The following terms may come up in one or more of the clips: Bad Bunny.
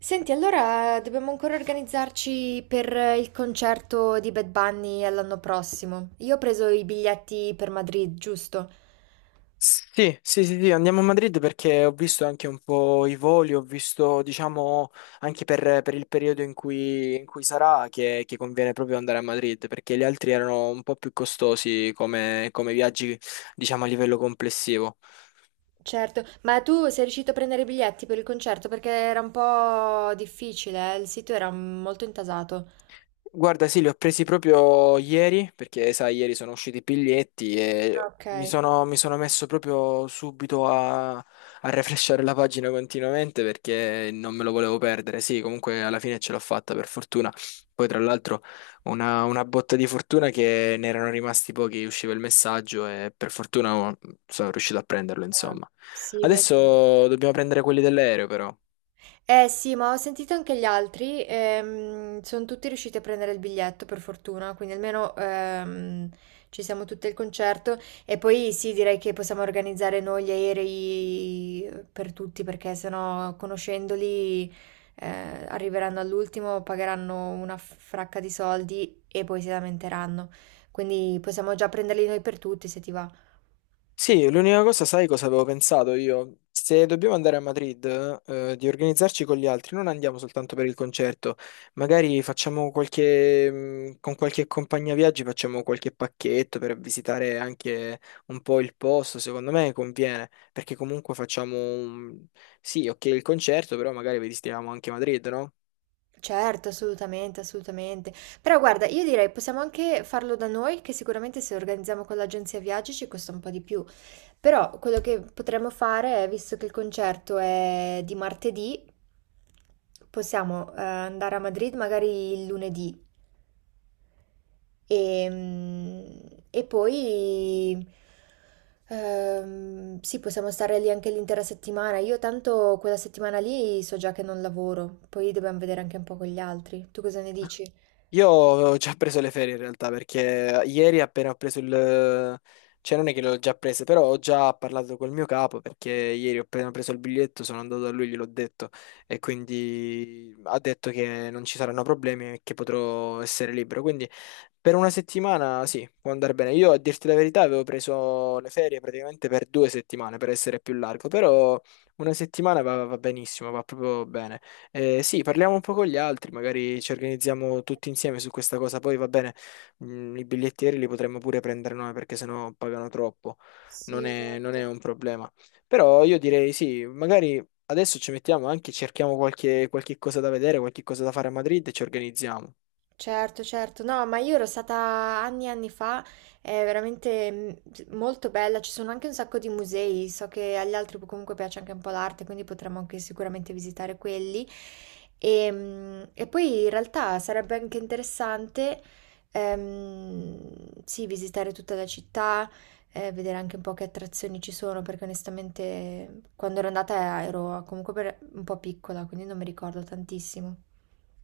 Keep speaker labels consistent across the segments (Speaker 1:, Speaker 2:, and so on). Speaker 1: Senti, allora dobbiamo ancora organizzarci per il concerto di Bad Bunny all'anno prossimo. Io ho preso i biglietti per Madrid, giusto?
Speaker 2: Sì, sì, andiamo a Madrid perché ho visto anche un po' i voli, ho visto, diciamo, anche per il periodo in cui sarà che conviene proprio andare a Madrid perché gli altri erano un po' più costosi come viaggi, diciamo, a livello complessivo.
Speaker 1: Certo, ma tu sei riuscito a prendere i biglietti per il concerto? Perché era un po' difficile, eh? Il sito era molto intasato.
Speaker 2: Guarda, sì, li ho presi proprio ieri, perché sai, ieri sono usciti i biglietti e
Speaker 1: Ok.
Speaker 2: mi sono messo proprio subito a refreshare la pagina continuamente perché non me lo volevo perdere. Sì, comunque alla fine ce l'ho fatta, per fortuna. Poi, tra l'altro, una botta di fortuna che ne erano rimasti pochi, usciva il messaggio e per fortuna oh, sono riuscito a prenderlo,
Speaker 1: Ah,
Speaker 2: insomma.
Speaker 1: sì, bene.
Speaker 2: Adesso dobbiamo prendere quelli dell'aereo, però.
Speaker 1: Eh sì, ma ho sentito anche gli altri, sono tutti riusciti a prendere il biglietto per fortuna, quindi almeno, ci siamo tutti al concerto e poi sì, direi che possiamo organizzare noi gli aerei per tutti perché sennò conoscendoli arriveranno all'ultimo, pagheranno una fracca di soldi e poi si lamenteranno. Quindi possiamo già prenderli noi per tutti se ti va.
Speaker 2: Sì, l'unica cosa, sai cosa avevo pensato io? Se dobbiamo andare a Madrid, di organizzarci con gli altri, non andiamo soltanto per il concerto, magari facciamo qualche, con qualche compagnia viaggi facciamo qualche pacchetto per visitare anche un po' il posto, secondo me conviene, perché comunque facciamo un... Sì, ok, il concerto, però magari visitiamo anche Madrid, no?
Speaker 1: Certo, assolutamente, assolutamente. Però guarda, io direi possiamo anche farlo da noi, che sicuramente se organizziamo con l'agenzia viaggi ci costa un po' di più. Però quello che potremmo fare è, visto che il concerto è di martedì, possiamo andare a Madrid magari il lunedì. E, mm, e poi sì, possiamo stare lì anche l'intera settimana. Io tanto quella settimana lì so già che non lavoro, poi dobbiamo vedere anche un po' con gli altri. Tu cosa ne dici?
Speaker 2: Io ho già preso le ferie in realtà perché ieri appena ho preso il... cioè non è che le ho già prese, però ho già parlato col mio capo perché ieri ho appena preso il biglietto, sono andato da lui, gliel'ho detto e quindi ha detto che non ci saranno problemi e che potrò essere libero. Quindi per una settimana sì, può andare bene. Io a dirti la verità avevo preso le ferie praticamente per due settimane per essere più largo, però una settimana va benissimo, va proprio bene. Sì, parliamo un po' con gli altri, magari ci organizziamo tutti insieme su questa cosa. Poi va bene, i bigliettieri li potremmo pure prendere noi perché sennò pagano troppo.
Speaker 1: Sì,
Speaker 2: Non è
Speaker 1: esatto.
Speaker 2: un problema. Però io direi sì, magari adesso ci mettiamo anche, cerchiamo qualche, qualche cosa da vedere, qualche cosa da fare a Madrid e ci organizziamo.
Speaker 1: Certo, certo, no, ma io ero stata anni e anni fa, è veramente molto bella, ci sono anche un sacco di musei, so che agli altri comunque piace anche un po' l'arte, quindi potremmo anche sicuramente visitare quelli. E poi in realtà sarebbe anche interessante, sì, visitare tutta la città, vedere anche un po' che attrazioni ci sono, perché onestamente quando ero andata ero comunque per- un po' piccola, quindi non mi ricordo tantissimo.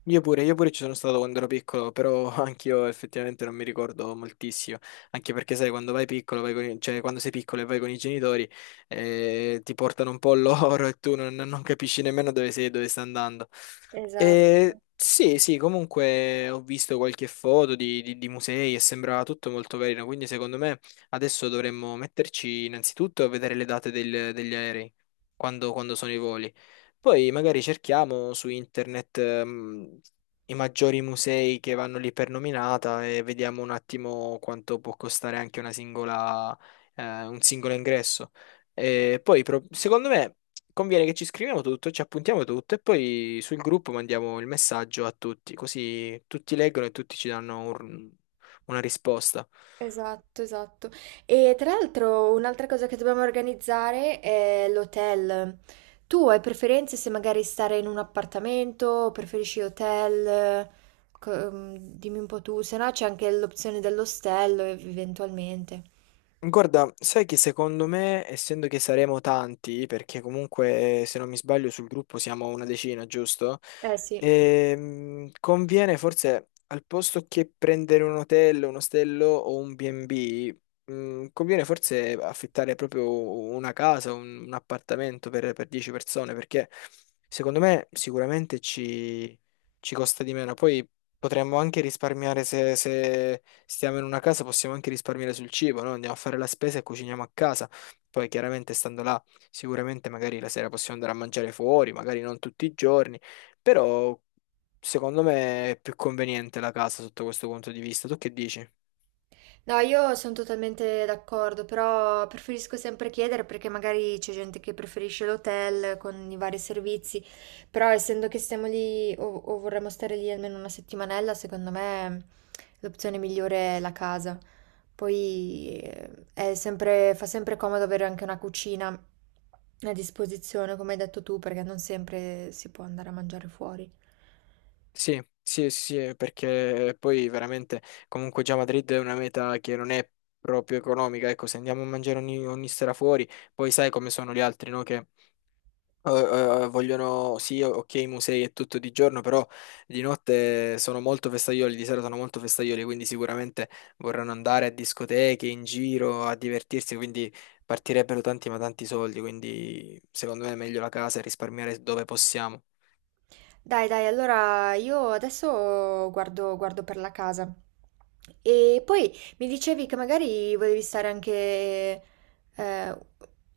Speaker 2: Io pure ci sono stato quando ero piccolo, però anch'io effettivamente non mi ricordo moltissimo, anche perché sai, quando vai piccolo, vai con i- cioè quando sei piccolo e vai con i genitori, ti portano un po' loro e tu non capisci nemmeno dove sei, e dove stai andando. E
Speaker 1: Esatto.
Speaker 2: sì, sì, comunque ho visto qualche foto di musei e sembrava tutto molto carino, quindi secondo me adesso dovremmo metterci innanzitutto a vedere le date del- degli aerei, quando sono i voli. Poi magari cerchiamo su internet, i maggiori musei che vanno lì per nominata e vediamo un attimo quanto può costare anche una singola, un singolo ingresso. E poi, pro- secondo me, conviene che ci scriviamo tutto, ci appuntiamo tutto e poi sul gruppo mandiamo il messaggio a tutti, così tutti leggono e tutti ci danno un- una risposta.
Speaker 1: Esatto, esatto. E tra l'altro un'altra cosa che dobbiamo organizzare è l'hotel. Tu hai preferenze se magari stare in un appartamento o preferisci hotel? Dimmi un po' tu, se no c'è anche l'opzione dell'ostello eventualmente.
Speaker 2: Guarda, sai che secondo me, essendo che saremo tanti, perché comunque se non mi sbaglio sul gruppo siamo una decina, giusto?
Speaker 1: Eh sì.
Speaker 2: Conviene forse al posto che prendere un hotel, un ostello o un B&B, conviene forse affittare proprio una casa, un appartamento per 10 persone, perché secondo me sicuramente ci costa di meno. Poi potremmo anche risparmiare se, se stiamo in una casa, possiamo anche risparmiare sul cibo, no? Andiamo a fare la spesa e cuciniamo a casa. Poi chiaramente stando là, sicuramente magari la sera possiamo andare a mangiare fuori, magari non tutti i giorni però secondo me è più conveniente la casa sotto questo punto di vista. Tu che dici?
Speaker 1: No, io sono totalmente d'accordo, però preferisco sempre chiedere perché magari c'è gente che preferisce l'hotel con i vari servizi, però essendo che stiamo lì o vorremmo stare lì almeno una settimanella, secondo me l'opzione migliore è la casa. Poi è sempre, fa sempre comodo avere anche una cucina a disposizione, come hai detto tu, perché non sempre si può andare a mangiare fuori.
Speaker 2: Sì, sì, sì, perché poi veramente comunque già Madrid è una meta che non è proprio economica. Ecco, se andiamo a mangiare ogni sera fuori, poi sai come sono gli altri, no? Che eh, vogliono, sì, ok, i musei e tutto di giorno, però di notte sono molto festaioli, di sera sono molto festaioli, quindi sicuramente vorranno andare a discoteche, in giro, a divertirsi, quindi partirebbero tanti ma tanti soldi, quindi secondo me è meglio la casa e risparmiare dove possiamo.
Speaker 1: Dai, dai, allora io adesso guardo per la casa. E poi mi dicevi che magari volevi stare anche... eh,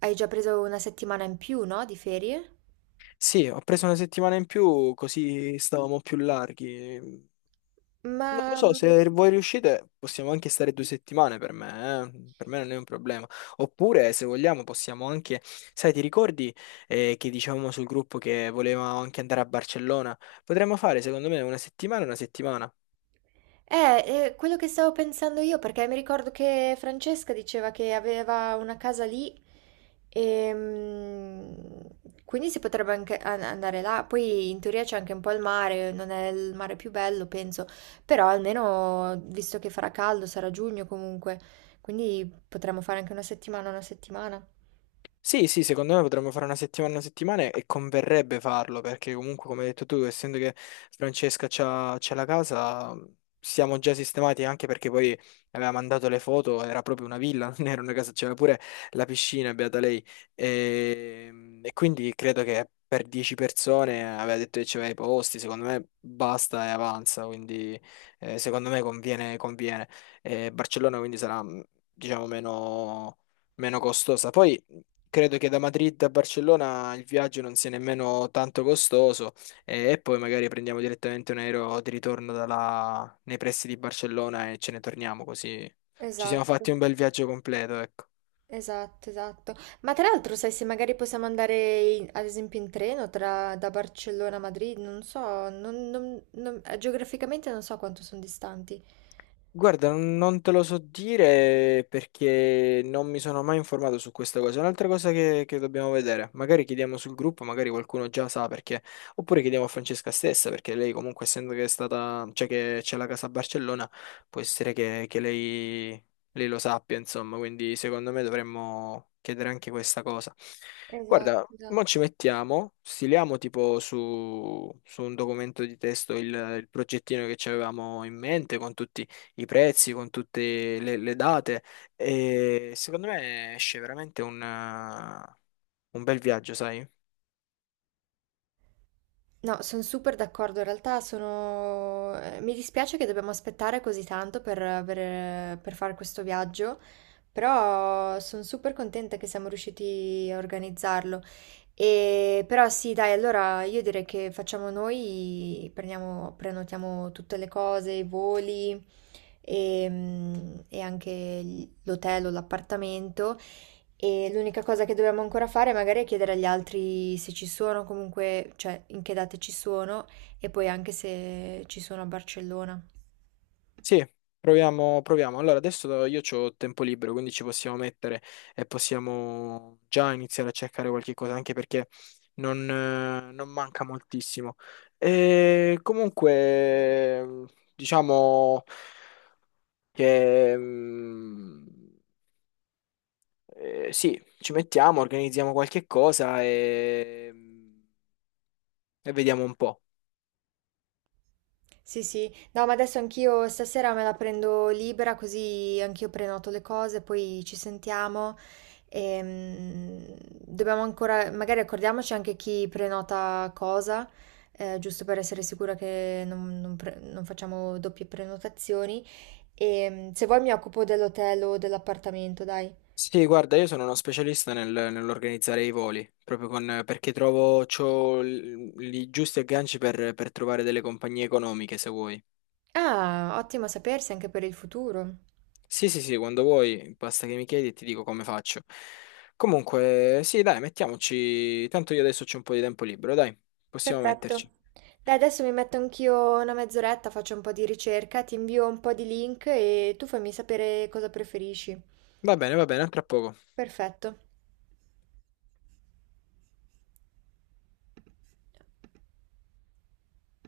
Speaker 1: hai già preso una settimana in più, no? Di ferie?
Speaker 2: Sì, ho preso una settimana in più, così stavamo più larghi. Non lo
Speaker 1: Ma...
Speaker 2: so, se voi riuscite possiamo anche stare due settimane per me, eh. Per me non è un problema. Oppure, se vogliamo, possiamo anche... Sai, ti ricordi che dicevamo sul gruppo che volevamo anche andare a Barcellona? Potremmo fare, secondo me, una settimana e una settimana.
Speaker 1: Quello che stavo pensando io, perché mi ricordo che Francesca diceva che aveva una casa lì e quindi si potrebbe anche an- andare là. Poi in teoria c'è anche un po' il mare, non è il mare più bello, penso, però almeno visto che farà caldo, sarà giugno comunque, quindi potremmo fare anche una settimana, una settimana.
Speaker 2: Sì, sì, secondo me potremmo fare una settimana e converrebbe farlo perché comunque, come hai detto tu, essendo che Francesca c'ha la casa, siamo già sistemati anche perché poi aveva mandato le foto, era proprio una villa, non era una casa, c'era pure la piscina, beata lei. E quindi credo che per 10 persone aveva detto che c'aveva i posti, secondo me basta e avanza, quindi secondo me conviene, conviene. E Barcellona quindi sarà, diciamo, meno meno costosa. Poi credo che da Madrid a Barcellona il viaggio non sia nemmeno tanto costoso e poi magari prendiamo direttamente un aereo di ritorno dalla- nei pressi di Barcellona e ce ne torniamo così ci siamo
Speaker 1: Esatto.
Speaker 2: fatti un bel viaggio completo, ecco.
Speaker 1: Esatto, esatto. Ma tra l'altro, sai se magari possiamo andare in- ad esempio in treno tra- da Barcellona a Madrid, non so, geograficamente non so quanto sono distanti.
Speaker 2: Guarda, non te lo so dire perché non mi sono mai informato su questa cosa. È un'altra cosa che dobbiamo vedere. Magari chiediamo sul gruppo, magari qualcuno già sa perché. Oppure chiediamo a Francesca stessa, perché lei comunque, essendo che è stata, cioè che c'è la casa a Barcellona, può essere che lei lo sappia, insomma. Quindi secondo me dovremmo chiedere anche questa cosa.
Speaker 1: Esatto,
Speaker 2: Guarda, mo
Speaker 1: esatto.
Speaker 2: ci mettiamo, stiliamo tipo su, su un documento di testo il progettino che ci avevamo in mente con tutti i prezzi, con tutte le date e secondo me esce veramente un bel viaggio, sai?
Speaker 1: No, sono super d'accordo. In realtà sono... mi dispiace che dobbiamo aspettare così tanto per fare questo viaggio, però sono super contenta che siamo riusciti a organizzarlo. E... Però sì, dai, allora io direi che facciamo noi, prendiamo- prenotiamo tutte le cose, i voli e anche gli- l'hotel o l'appartamento. E l'unica cosa che dobbiamo ancora fare magari è chiedere agli altri se ci sono, comunque, cioè in che date ci sono e poi anche se ci sono a Barcellona.
Speaker 2: Sì, proviamo, proviamo. Allora, adesso io ho tempo libero, quindi ci possiamo mettere e possiamo già iniziare a cercare qualche cosa, anche perché non, non manca moltissimo. E comunque, diciamo che sì, ci mettiamo, organizziamo qualche cosa e... E vediamo un po'.
Speaker 1: Sì, sì, no, ma adesso anch'io stasera me la prendo libera, così anch'io prenoto le cose, poi ci sentiamo. E, mm, dobbiamo ancora, magari accordiamoci anche chi prenota cosa, giusto per essere sicura che non pre- non facciamo doppie prenotazioni. Se vuoi mi occupo dell'hotel o dell'appartamento, dai.
Speaker 2: Sì, guarda, io sono uno specialista nel- nell'organizzare i voli, proprio con, perché trovo, c'ho l- i giusti agganci per trovare delle compagnie economiche, se vuoi.
Speaker 1: Ah, ottimo sapersi anche per il futuro.
Speaker 2: Sì, sì, sì, quando vuoi, basta che mi chiedi e ti dico come faccio. Comunque, sì, dai, mettiamoci. Tanto io adesso c'ho un po' di tempo libero, dai, possiamo
Speaker 1: Perfetto.
Speaker 2: metterci.
Speaker 1: Dai, adesso mi metto anch'io una mezz'oretta, faccio un po' di ricerca, ti invio un po' di link e tu fammi sapere cosa preferisci.
Speaker 2: Va bene, a tra poco.
Speaker 1: Perfetto.